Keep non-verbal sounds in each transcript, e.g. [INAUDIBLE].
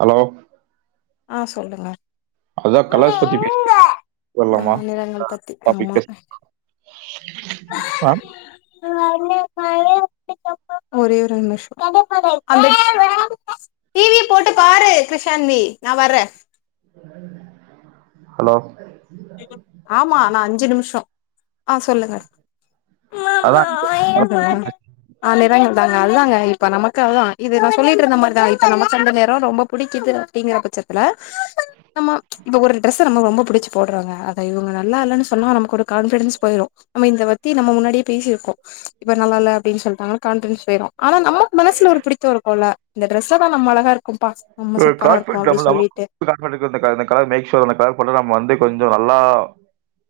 Hello ஆ சொல்லுங்க அதா கலாஷ் பத்தி ஆ பேசரலாமா நிறங்கள் பத்தி ஆமா பேச ஒரே ஒரு மிஷம் டீவி போட்டு பாரு கிருஷான்வி நாவர்றே ஹலோ ஆமா நா அஞ்சு நிமிஷம் ஆ சொல்லுங்க அதான் ஆ நிறங்க தா நல்லாங்க இப்ப நமக்கெல்லா இது நா சொல்லிட்டுருந்த மாறிதா இப்ப நம்ம கொஞ்சநேரம் ரொம்ப பிடிக்குது அப்படிங்கிற பட்சதுல நம்ம ஒரு டிரேஸ் நம்ம ரொம்ப புடிச்சு போடுறாங்க அத இவங்க நல்லா இல்லனு சொன்னா நமக்கு ஒரு காண்பிடென்ட் போயிரு நம்ம இதபத்தி நம்ம முன்னாடியே பேசிருக்கோ இப்போ நல்லால அப்டின்னு சொல்றாங்கனா கான்பரன்ஸ் போயிடு ஆனா நம்ம மனசல ஒரு பிடித்த இருக்கும்ல இந்த டிரேஸ் ல நம்ம அழகா இருக்கோம்பா நம்ம தூ சூப்பரா இருக்கோ காட்பட் அப்டி நம்ம நம்ம சொல்லிட்டு காட்பட்க்கு இந் இந்த கலர் மேட்ச் சுவர் இந்த கலர் போட்டா நம்ம வந்து கொஞ்சம் நல்லா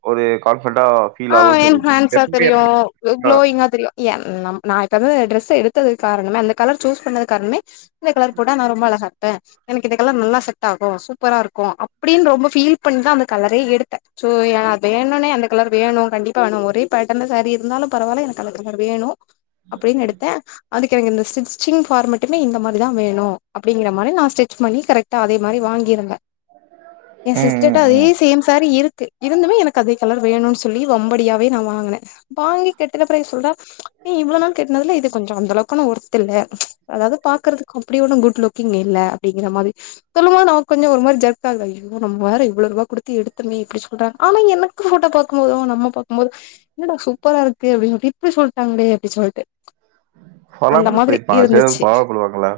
ஒரு க ஆ என் ஹேண்ட்ஸா தெரியு எனக்கு- க்ளோயிங்கா தெரியு யா ம் ந நா இப்ப வந்து ட்ரெஸ் எடுத்ததுக்குகாரனமே அந்த கலர் சூஸ் பண்ணது காரணமே இந்த கலர் போடா நா ரொம்ப அழகா இரு ப்ப எனக்கு இந்த கலர் நல்லா செட் ஆகும் சூப்பரா இருக்கு அப்பிடின்னு ரொம்ப ஃபீல் பண்ணிதா அந்த கலரே எடுத்தே சோ வேணும்னே அந்த கலர் வேணு கண்டிப்பா வேணு ஒரே பேட்டர்ன்ல சாரீ இருந்தாலும் பரவாயல எனக்கு கலர் சார் வேணு அப்பிடின்னு எடுத்த அதுக்கு எனக்கு இந்த ஸ்டிச்சிங் ஃபார்மேட்டுமே இந்த மாரிதா வேணு அப்பிடிங்கிற மாரி நா ஸ்டிச் பண்ணி கரெக்டா அதே மாரி வாங்கிருதே என் ம் சிஸ்டர்ட ம் அதே ம் சேம் சாரி இருக்கு இருந்துமே எனக்கு அதே கலர் வேணும்னு சொ சொல்லி வம்படியாவே நா வாங்குனே வாங்கி கட்டுன பெறகு சொல்றா ஏ இவ்ளோ நாள் கட்னதுல்ல இது கொஞ்சொ அந்த அளவுக்கனா ஒர்த் இல்ல அதாவுது பாக்குறதுக்கு அப்டி ஒன்னு குட்லுக்கிங் இல்ல அப்டிங்கிற மாதிரி சொல்லும்போது நமக்கு கொஞ்சொ ஒரு மாரி ஜர்க்காகு ஐயோ நம்ம வேற இவ்வளோ ரூவா குடுத்து எடுத்தொமே இப்டி சொல்றா ஆனா எனக்கு ஃபோட்டோ பாக் கும்மோது நம்ம பாக்கும்மோது என்னடா சூப்பரா இருக்கே அப்டின்னோட்டி இப்டி சொல்டாங்களே அப்டி சொல்ட்டு அந்த பொறாமைல மாதிரி சொல்லிருப்பாங்க சேர் அது இருந்துச்சு பொறாமபடுவாங்கள்ல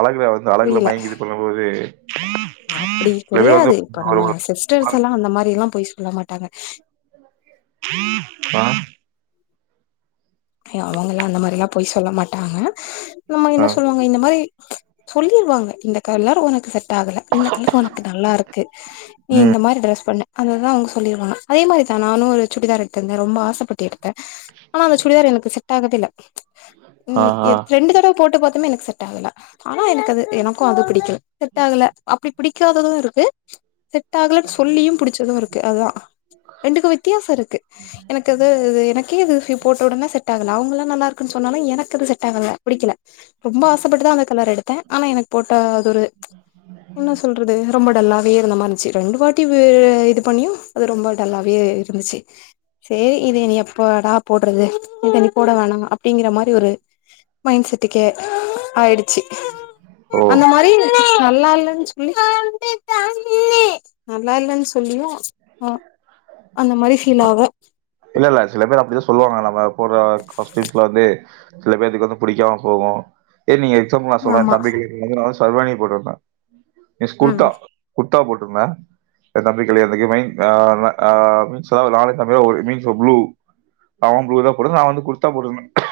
அழகுல வந்து அழகுல மயங்கி இது பண்ணும்போது ஆப்டி சில பேர் வந்து கிடயாது இப்ப ஒரு- நம்ம ஒரு- சிஸ்டர்ஸ் எல்லா அந்த மாரில்லா பொய் சொல்ல மாட்டாங்க பா அய அவுங்கல்லா அந்த மாரில்லாம் பொய் சொல்ல மாட்டாங்க நம்ம ஆ என்ன சொல்வாங்க இந்த மாரி சொல்லிருவாங்க இந்த கலர் ஒனக்கு செட் டாகல இந்த கலர் ஒனக்கு நல்லாருக்கு நீ ம் இந்த மாரி ட்ரஸ் பண்ணு அதுதா அவுங்க சொல்லிருவாங்க அதே மாரிதா நானு ஒரு சுடிதார் எடுத்துருந்தே ரொம்ப ஆசப்பட்டு எடுத்தே ஆனா அந்த சுடிதார் எனக்கு செட் ஆகர்தேல்ல ஆ ம் ஆ எத் ரெண்டு தடவ போட்டு பாத்துமே எனக் செட்டாகல ஆனா எனக்கது எனக்கு அது பிடிக்கல செட்டாகல அப்டி பிடிக்காதது இருக்கு செட்டாகலன் சொல்லியும் புடுச்சது இருக்கு அதா ரெண்டுக்கு வித்யாச இருக்கு எனக்கது எனக்கே அது ஃபிஃப் டொடனே செட்டாகல அவுங்கள்லா நல்லாருக்குன் சொன்னாலு எனக்கது செட்டாகல புடிக்கல ரொம்ப ஆசப்பட்டுதா அந்த கலர் எடு ப்ப ஆனா எனக் போட்டா ஒரு என்ன சொல்றது ரொம்ப டல்லா வே இருந்த மாரிந்ச்சு ரெண்டு வாட்டி வே இது பண்ணியு அது ரொம்ப டல்லாவே இருந்துச்சு சே இனி‌ இது எப்பொடா போட்றது இத இனி போட வேணா அப்டிங்கிற மாரி ஒரு மைண்ட் செட்டுக்கே ஆயிடுச்சு ஓ அந்த மாரி நல்லால்லன் சொல்லி நல்லால்லன் சொல்லியு ம் அந்த மாரி ஃபீலாகு இல்லல்ல சில பேர் அப்டிதா சொல்வாங்க நம்ப போட்ற காஸ்ட்யூம்ஸ்ல வந்து சில பேத்துக்கு வந்து புடிக்கமா போவு ஏ நீங்க ஆமா [UNINTELLIGIBLE] சர்வானி போட்ருப்பே எஸ் ம் குர்த்தா கு ர்த்தா போட்ருந்த எ தம்பி கல்யாணத்துக்கு மெயின் ஆன ஆ [UNINTELLIGIBLE] நானு எ தம்பியு ஒருமிக்க ப்ளூ அவ ப்ளூ தா போட்ருந்த நா வந்து குர்த்தா போட்ருந்த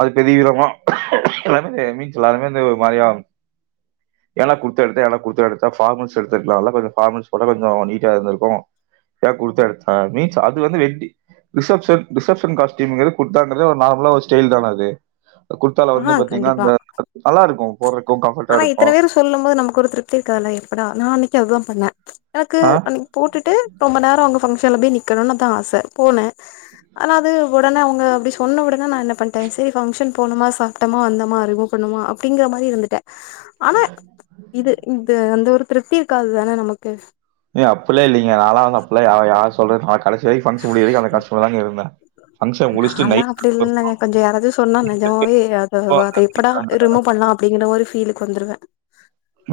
அது பெரிய விதமா எல்லாருமே மீன்ஸ் எல்லாருமே வந்து ஒரு மாரியா ஏன்டா குர்த்தா எடுத்த ஏன்டா குர்த்தா எடுத்த ஃபார்மல்ஸ் எடுத்துருக்லால்ல கொஞ்ச ஃபார்மல்ஸ் போட்டா கொஞ்சோ நீட் டா இருந்துருக்கு ஏ குர்த்தா எடுத்த மீன்ஸ் அது வந்து வெட்டி ரிசப்ஷன் ரிசப்ஷன் காஸ்ட்யூமுங்குறது குர்த்தான்றதே ஒரு நார்மலா ஒரு ஸ்டைல் தான அது குர்த்தால ஆ வந்து பாத்தீன்னா கண்டிப்பா அந்த நல்லாருக்கு ஆனா இத்தன பேரு சொல்லும் போது நமக்கு ஒரு திருப்தி இருக்காதுல்ல எப்படா நானெ னிக்கி அதாம்பண்ணே க்கு ஆ அன்னக்கி போட்டுட்டு ரொம்ப நேர அங்க பங்ஷன்ல போய் நிக்கணுன்னு தா ஆச போனே ஆன அது ஒடனே அவுங்க அப்டி சொன்ன ஒடனே நா என்ன பண்ட்டே செரி ஃபங்ஷன் போனமா சாப்டமா வந்தமா ரிமூவ் பண்ணமா அ ப்டிங்குற மாரி இருந்துட்ட ஆனா இது இந்த அந்த ஒரு திருப்தி இருக்காது தானே நமக்கு ஏ அப்பில்லா இல்லிங்க நாலா வந்து அப்பில்லா யா யார் சொல்றக்கு ஹாட் ஃபங்ஷன் முடிச்சுட்டு நால்லா நைட் அப்டில்லா இல்லங்க கொஞ்ச யாராது சொன்னா நெஜமாவே அத வ அத எப்படா ரிமூவ் பண்லா அப்டிங்கிற மாரிஃபீலுக்கு வந்துருவே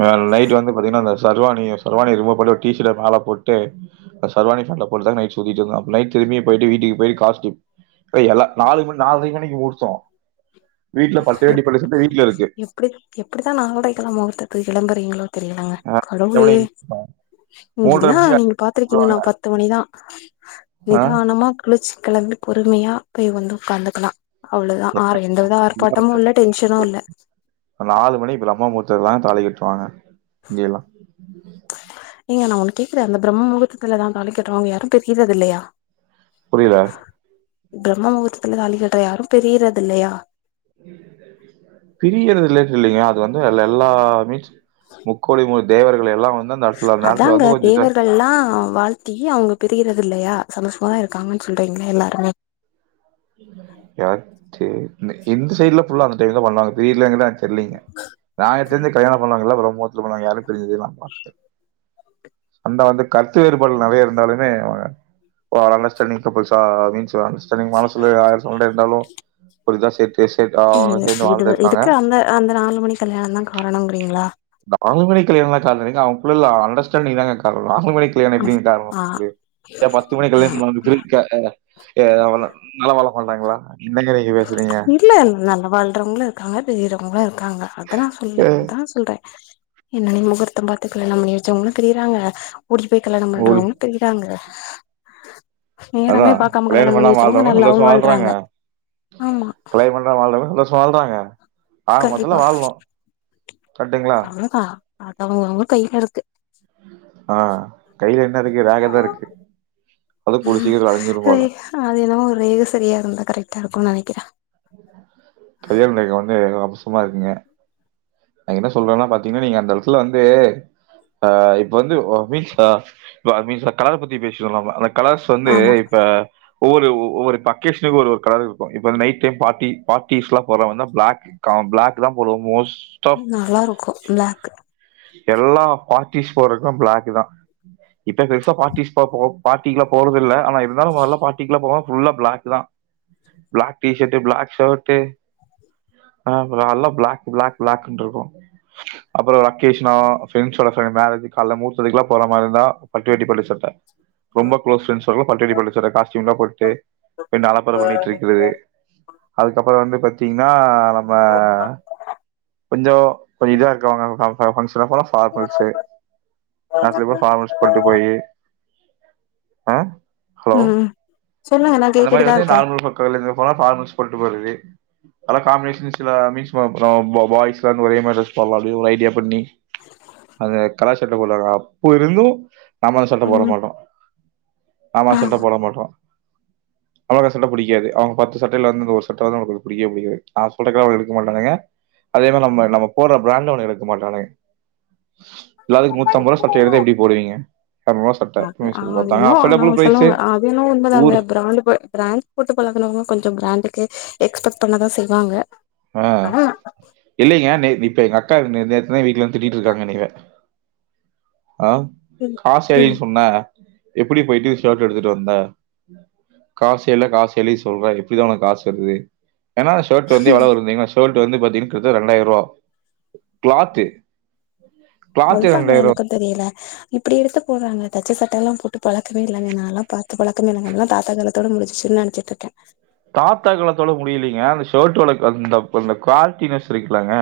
அ நைட் வந்து பாத்திங்கன்னா அந்த சர்வானிய சர்வானி ரிமூவ் பன்னிட்டு ஒரு டீ ஷர்ட்ட மேல போட்டு சர்வானி ஃபேண்ட போட்டு தா நைட் சுத்திட்ருந்த அப்ப நைட் திரும்பியு போயிட்டு வீட்டுக்கு போயிட்டு காஸ்ட்யூம் அத எல்லா நாலு மணி நால்ர மணிக்கு முகூர்த்தொ எப் எப்டி எப்டிதா நால்ரைக்கல்லா முகூர்தத்த வ கெளம்புறிங்ளோ தெரியலங்க ஆ கடவுளே எவ்வளோ மூன்றரை இங்கில்லா மணிக்கு நீங்க பாத்துருக்கீங்க அனுப்பிடுவாங்க நா பத்து மணிதா [INAUDIBLE] ஆ நிதானமா குளுச் கெளம்பி பொறுமையா போய் வந்து உக்காந்துக்கலா அவ்ளதா ஆற எ [INAUDIBLE] இப்ப நாலு மணி பிரம்ம முகூர்தத்துலதா தாலி கட் ட்ருவாங்க இங்கயெல்லா ஏங்க நா கேக்குற அந்த பிரம்மமுகுரத்துலதா தாலி கட்றவங்க யாரு பிரியுறது இல்லையா புரியல பிரம்ம முகூர்த்தத்துல தாலிகட்டுற யாரு பிரியிறதில்லயா பிரியறதுல்லன் இல்லைங்கா அது வந்து அதுல எல்லாமிட் முக்கோடி மு தேவர்கள் எல்லா வ அதாங்க தேவர்கள் எல்லா வாழ்த்தி அவங்க பிரியுறது தில்லையா சந்தோஷமாதா இருக்காங்கன் சொல்றீங்களே எல்லாருமே யார் செரி இந்து சைடுல ஃபுல்லா அந்த ஸ்டைல்தா பண்ணுவாங்க [UNINTELLIGIBLE] இல்லிங்க ஞாயத்தருந்து கல்யாணோ பண்ணுவாங்கள ரொம்ப பிரம்ம முகூர்த்தத்துல பண்ண யாரு பிரிஞ்சே நா பாத்தது இல்ல அந்த அந்த கருத்து வேறுபாடு நெறைய இருந்தாலுமே ஒரு அண்டர்ஸ்டேண்டிங் கப்புல்ஸா மீன்ஸ் அண்டர்ஸ்டேண்டிங் மீன்ஸ் சண்ட இருந்தாலு ஒரு இதா சேட் ம் இது இதுக்கு அந்த அந்த நாலு மணி கல்யாணந்தா காரணங்கிறீங்களா இந்த நாலு மணி கல்யாணோல்லா காரணமோ இல்லிங்க அவங்குள்ள உள்ள அண்டர்ஸ்டாண்டிங்தாங்க காரணோ நாலு மணி கல்யாணோ எப்டிங்க காரணோ ஆ அப்டிய ஏ பத்து மணி கல்யாணோ [UNINTELLIGIBLE] நல்லா வாழமாட்டாங்களா என்னங்க நீங்க பேஸ் இல்ல இல்ல நல்லா வாழ்றவங்களு இருக்காங்க பிரிறவங்களு இருக்காங்க அதல்லா சொல்ல அ அதா சொல்ற என்னன்ன முகூர்தம் பாத்து கல்யாணம் பண்ணி வெச்சவங்களு பிரியிறாங்க ஓடி போய் கல்யாணம் பண்றவங்களு பிரியிறாங்க அதா பாக்காம கல்யாணம் பண்ணி பண்ணாம வச்சவங்க வாழ்றவங்களு நல்லாவு சந்தோசமா வாழ்றாங்க ஆமா கல்யாணோ பண்ணிம வாழ்றவங்களு சந்தோஷ் சொல்றாங்க ஆக கண்டிப்பா மொத்தத்துல வாழணு கர்டுங்களா அவ்ளோதா அது அவங்கஅ வங்க கையிலருக்கு ஆ கையில என்னருக்கு ரேகதா இருக்கு அது கூடி சீக்கிரோ அலிஞ்சிரு அது போல தெரக்குன் நெனைக்கிற கயல் நீங்க வந்து அம்சமா இருக்கீங்க என்ன சொல்றனா பாதீங்கன்னா நீங்க அந்த எடத்துல வந்து ஆ இப்ப வந்து மீன் அ மீ கலர பத்தி பேசுலாமா கலாஸ் வந்து ஆமா இப்ப ஒவ்வொ ஒவ்வொரு பக்கிஸ்ட்டுக்கு ஒரு ஒரு கலரு இருக்கு இப்ப நைட் டைம் பார்டி பார்டிஸ்லா போறா வா ப்ளாக் காவ் ப்ளாக் தா போடுவ மோஸ் நல்லா இருக்கு ப்ளாக் எல்லா பார்ட்டிஸ் போறக்கு ப்ளாக் தா இப்ப பெருசா பார்ட்டிஸ் போ பார்ட்டிக்லா போறதில்ல ஆனா இருந்தாலு முதல்ல பாட்டிக்லா போவம் ஃபுல்லா ப்ளாக் தா ப்ளாக் டீசட்டு ப்ளாக் ஷேர்டு அ நல்லா ப்ளாக் ப்ளாக் ப்ளாக்ன்ருக்கு அப்பற என்கேஸ்னா ஃப்ரண்ஸோட ஃப்ரண்ட் மேரஜ் கால மூத்ததுக்குல போற மாரி இருந்தா பன்ரேட்டிட்டி போட்ட சட்ட ரொம்ப க்ளோஸ் ஃப்ரெண்ட்ஸ் பட்டுரெட்டி பட்டு சட்ட காஸ்டியும்லா போட்டுட்டு அலப்பர பண்ணிட்டு இருக்கறது அதுக்கப்பற வந்து பாத்தீங்ன்னா அ நம்ப கொஞ்ச போய் இது வாங்ட்டுவாங்க சாப்ட ஸ்ரகோ ஃபார்மல்ஷேஅதுக்கபற பார்மல்ஸ் போட்டு போயி ஆ ஹலோ ம் சொல்லுங்க நா அந்த மாதிரி கேட்டுட்டுதா வந்து இருக்கே நார்மல் பக்க இருந்து போனா பார்ல்ஸ் சொல்லிட்டு போறதித அதல்ல காம்பினேஷன்ல மீன்ஸ்ம் பாய்ஸ் இருந்து ஒரே மாதிரி ட்ரெஸ் போடலா அப்படி ஒரு ஐடியா ப்பட்டி அத தரசட்ட போதாதா போயிரணு ஆம சட்டபோட ம் மாட்டோ ஆமா ஆ சட்ட போட மாட்டோ அவளுக்கு சட்ட புடிக்காது அவங்க பத்து சட்டையில வந்து ஒரு சட்ட வந்து அவங்களுக்கு புடிக்கவே புடிக்காது ந சொல்லற அவங்க எடுக்க மாட்டானுங்க அதே மாரி நம்ம நம்ம போடுற ப்ராண்ட் அவனுங்களுக் மாட்டானுங்க எல்லாத்துக்கும் ரூ. சட்டை எடுத்தா எப்டி போடுவீங்க? ரூ. சட்ட. அது பாத்தாங்க அஃபர்டபுள் அதுனங்க பிரைஸு சொல்லுவங்க அது என்னவோ உண்மதாங்க ஊர் ப்ராண்ட் போ பிராண்ட் போட்டு பழகுனவங்க கொஞ்ச ப்ராண்டு கு எக்ஸ்பெட் பண்ணதா செய்வாங்க ஆ ஆனா இல்லைங்க நேத்தி இப்ப எங்க அக்கா நே நேத்து தா எங்க வீட்டுல வந்து திட்டிட்டு இருக்காங்க என்னயவே அ காசடின் சொன்ன எப்புடி போயிட்டு சேட்டு எடுத்துட்டு வந்தே காசசே இல்ல காசே இல்ல சொல்ற எப்டிதா உனக்கு காசு வர்து ஏனா ஷோர்ட் வந்து எவ்ளோ வரும் தெரிமா ஷோர்ட் இது வந்து பாத்தீனா கரெக்டா ரெண்டாயிரரூவா கிளாத்து கிளாத்தே அதுதாங்க ரெண்டாயிரூ எனக்கு தெரியல இப்டி எடுத்து போடுறாங்க தச்ச சட்டை லா போட்டு பழக்கமே இல்லங்க நாலா பாத்து பழக்கமே இல்லங்க அதெல்லா தாத்தா காலத்தோட முடிஞ்சிச்சின்னு நனச்சிட்ருக்க தாத்தா காலத்தோட முடிலீங்க அந்த ஷோர்ட்டோட [UNINTELLIGIBLE] அந்த குவாலிட்டினஸ் இருக்குலாங்க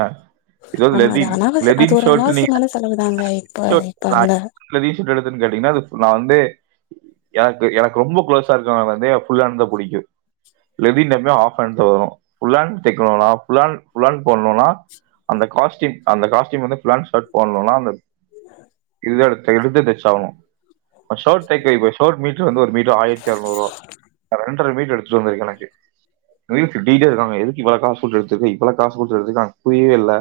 இது வந்து ஆனா அது லெவின் அனாவசிய அது லெவின் ஒரு ஷேர்ட்னீங்கன்னா அனாவசியமான செலவுதாங்க இப்ப இப்ப அந்த [UNINTELLIGIBLE] கேட்டீங்கன்னா அது நா வந்து யார்க்கு எனக்கு ரொம்ப குளோஸா இருக்கறவங்க வந்து ஃபுல் ஹாண்ட் தா புடிக்கும் லெபின் எப்பமே ஆஃப் பேண்ட்ல வரும் ஃபுல்ஹாண்ட் தைக்கணுனா ஃபுல்ஹேண்ட் ஃபுல்ஹேண்ட் போடணுனா அந்த காஸ்டீம் அந்த காஸ்டீம் வந்து ஃபுலேன் ஷர்ட் போடணுனா அந்த இத எடுத் எடுத்து தச்சாவணு ஆ ஷோட் தைக்க இப்ப ஷோட் மீட்ரு வந்து ஒரு மீட்ரு ஆயிரத்தி அறநூறு ரூபா அ ரெண் ஒரு மீட்டர் ரூமரி கணக்கு ரீல்ஸ் டி ஜே இருக்காங்க எதுக்கு இவ்ள காசு போட்டு எடுத்துருக்க இவ்ள காசு கொடுத்து எத்துக்கு அங்க புரியவே இல்ல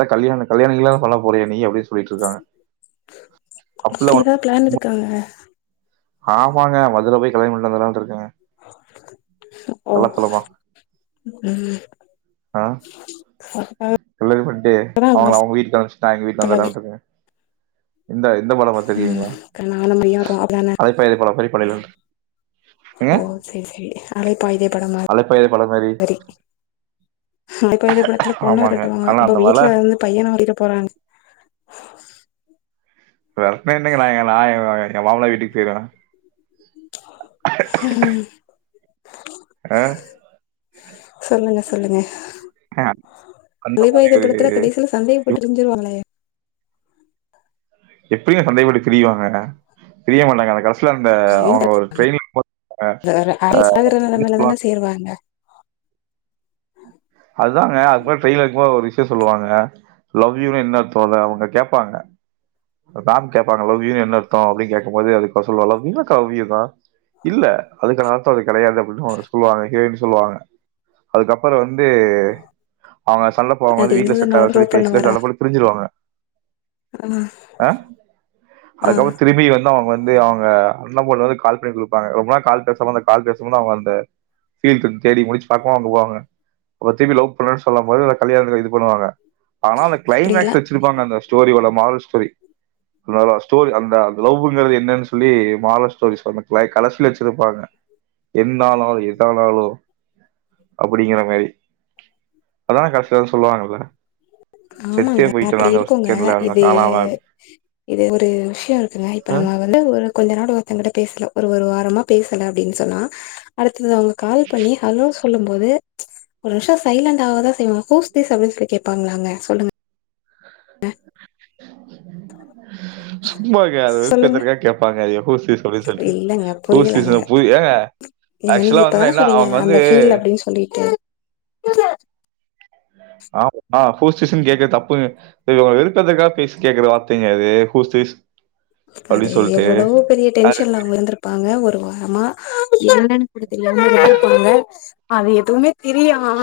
எ கல்யாண கல்யாண எல்லா பண்ண போறியா நீ அப்டி சொல்லிட்ருக்காங்க அப்டி எதாது பிளான் இருக்காங்க ஆமாங்க மதுர போய் கல்யாணம் பண்ணிட்டு வந்துர்லான்டு இருக்கங்க [INAUDIBLE] ஓ ம் ஆ கல்யாணம் பண்ட்டு இப்பதா இவ்ளோ அவுங்ள அவ்ங்க வீட்ல அனுபிச்சிட்டா எங்க வீட்டுக்கு செலவு வந்துர்லான்டுருக்க இந்த இந்த படோ ம் பாத்திருக்கீங்ளா நானும் மரியா இருக்கோ அப்டிதான அலைப்பாயுதே படம் மாரி பண்ணீர்லான்டு எங்க ஓ செரி செரி அலைப்பாயுதே படம் அலைப்பாயுதே படம் மாரி அலைபாயுதே படத்துல பொண்ண வேரட்டுவாங்க உங்க அந்த மாதிரி வீட்ல இருந்து பையன வழிரோ போறாங் [UNINTELLIGIBLE] எ மாமனார் வீட்டுக் போய்ருவ ஹ ஆ? சொல்லுங்க சொல்லுங்க அந்த மாதிரி அலைவாயுதே ஒரு- படத்துல கடேசில சந்தேகப்பட்டு பிரிஞ்சிருவாங்களே எப்டிங்க சந்தேகப்பட்டு பிரிவாங்க பிரிய மாட்டாங்க அந்த கத சில அந்த அவ்ங்க ஒரு ட்ரெயின்ல [INAUDIBLE] சாகுற நெலமைல தான சேருவாங்க அதுதாங்க அதுக்பர் ட்ரெயின்ல இருக்கும் போது ஒரு விஷ்யோ சொல்லுவாங்க லவ் யூ னு என்ன அர்த்தோனு அவுங்க கேப்பாங்க ராம் கேப்பாங்க லவ் யூனு என்ன அர்த்தோ அப்டினு கேக்கும் போது அதுக்கு அவா சொல்லுவா லவ் யூ னா லவ் யூ தா இல்ல அதுக்கு நான் அர்த்தோ அது கடையாது அப்டினு சொல்லுவாங்க ஹீரோயினி சொல்லுவாங்க அதுக்கப்பறோ வந் ந்து அவ்ங்க சண்ட போடும் அது போது வீட்ல செட் இருந்ததுனோட ஆகாதுனு சொல்லி ப்ரூவ் பேசுல பண்ணுவாரா சண்ட போட்டு பிரிஞ்சிருவாங்க ஆ அ ஆ அதுக்கப்புறோ திரும்பி வந்து அவங்க வந்து அவங்க அண்ணம் பொண்ணு வந்து கால் பண்ணி குடுப்பாங்க ரொம்ப நாள் கால் பேசாம அந்த கால் பேசும்போது அவங்க அந்த [UNINTELLIGIBLE] தேடி முடுச்சு பாப்போ அவங்கோ அவுங்க போங்கப்ப திருப்பி லவ் பண்றன் சொல்லும் போது அது கல்யாண இது பண்ணுவாங்க ஆனா அந்த இப்டியெல்லா கிளைமேக்ஸ் வெச்சுருப்பாங்க அந்த ஸ்டோரி உள்ள மால்ஸ் சேரி லாலா ஸ்டோரி அந்த அந்த லவ்வுங்குறது என்னன்னு சொல்லி மால ஸ்டோரி [UNINTELLIGIBLE] கடைசில வெச்சுருப்பாங்க என்னனாலு எதனாலு அப்டிங்கற மாரி அதா கடைசியிலதா சொல்லுவாங்கல்ல செத்தே ஆமாங்க போயிட்டேன் அப்டி நான் ஒரு இருக்குங்க செகண்ட்ல அந்த இது காணாம இது ஒரு விஷ்ய இருக்குங்க இப்ப நம்ம வந்து ஒரு கொஞ்ச நாள் ஒருத்தங்கிட்ட பேசல ஒரு ஒரு வாரமா பேசல அப்டின் சொன்னா அடுத்தது அவங்க கால் பண்ணி ஹலோஸ் சொல்லும் போது ஒரு வம்ஷோ சைலண்ட் ஆகதா செய்வாங்க ஹுஸ் திஸ் அப்டின் சொல்லி கேப்பாங்களாங்க சொல்லுங்க ங்க சும்மாக்க அது சொல்லுங்க வெறுப்பேத்ரக்கா கேப்பாங்க அதிகோ ஊசி சொல்லி சொல்ட்டு இல்லங்க ஊசி புரியலங்க சொ பு ஏங்க ஏங்க நீங்க ஆக்சுவலா வந்து இப்பதான என்ன சொன்னீங்க அவங்க வந்து அந்த பீல் அப்டின் சொல்லிட்டு புரில ஆமாங்க அ ஹூஸ் திஸ்னு கேக்குறது தப்புங்க இது அவங்கள வெருப்பேத்துறத்துக்காக பேசி கேக்குற வார்த்தைங்க அது ஹூஸ் திஸ் அது எவ்வளவோ பெரிய அது டென்ஷன்ல அவங்க இருந்துருப்பாங்க ஒர் ஒரு வாரமா என்னன் சொல்லி தெரியாம இருந்துருப்பாங்க அது எதுமே தெரியாம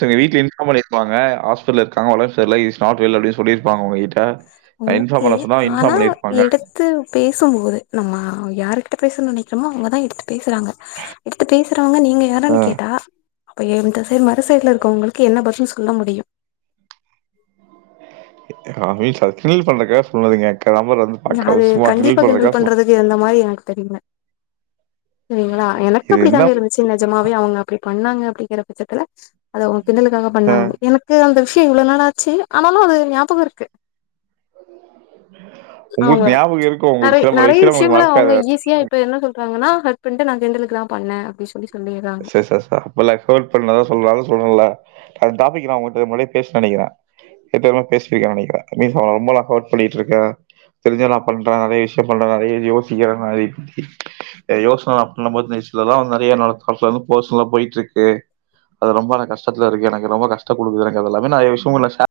ஒருத்தவங்க வீட்ல இன்ஃபார்ம் பண்ணிருப்பாங்க ஹாஸ்பிட்ல இருக்காங்க ஒடம் செர்ல ஹி ஸ்டார்ட் வெல் அப்டின் சொல்லிருப்பாங்க அவங்க எயிடு ஓகே ஆனா பண்ணியிருப்பாங்க. எடுத்து பேசும்போது நம்ம யாருக்கு ட பேச நெனைக்கிறமோ அவங்கதா எடுத்து பேசுறாங்க எடுத்து பேசுறவங்க நீங்க யாறுன்னு கேட்டா அப்ப எந்த சைடு மறு சைடுல இருக்கவங்களுக்கு என்ன பதில் சொல்ல முடியு அதுவே சட்னி பண்றக்காக சொன்னதுங்க க- நம்பர் வந்து பாக்க அது சும்மா கண்டிப்பா கிண்டல் பண்றதுக்காக சொன்னேன். பண்றதுக்கு இந்த மாரி எனக்கு தெரியில சரிங்களா எனக்கு இது அப்டி என்ன தாங்க இருந்துச்சு நெஜமாவே அவங்க அப்டி பண்ணாங்க கெடைக்குற பச்சத்ல அது அவுங்க கிண்டலுக்காக ஆ பண்ணாங்க எனக்கு அந்த விஷ இவ்ளோ நாள் ஆச்சு ஆனாலு அது எனக்கு ஞாபகம் இருக்கு உங்களுக்கு அவுங்க ஞாபகம் இருக்கும். உங்களுக்கு நெறய சில பல நெறய விஷயம் உங்களுக்கு விஷயங்கள மறக்காது. அவுங்க ஈஸியா இப்ப என்ன சொல்றாங்கனா ந கிண்டலா கிண்டலுக்குதா பண்ணே அப்டி சொல்லி சொல்லிறாங்க ச ச ச அப்புட்லா ட்ரோல் பண்ணதா சொல்லுவாங்கனு சொன்னேல அந்த டாப்பிக் நா உங்கிட்ட மொதலே பேசிட்டே நெனக்கிறே இப்பவு பேசிருக்கே நெனக்கிறே ரொம்பலாஹர்ட் பண்ணிட்டு இருக்கே தெரிஞ்செ நா பண்றே நெறய விஷய பண்றே நெறய யோசிக்கிற மாரி யோசன அப்டீங்க போது நெறய நட ஃபஸ்லேந்து பெர்சனலா போயிட்டு இருக்கு அது ரொம்ப எனக்கு கஷ்டத்துல இருக்கு எனக்கு ரொம்ப கஷ்ட கொடுக்குது எனக்குது எல்லாமே நான் விஷய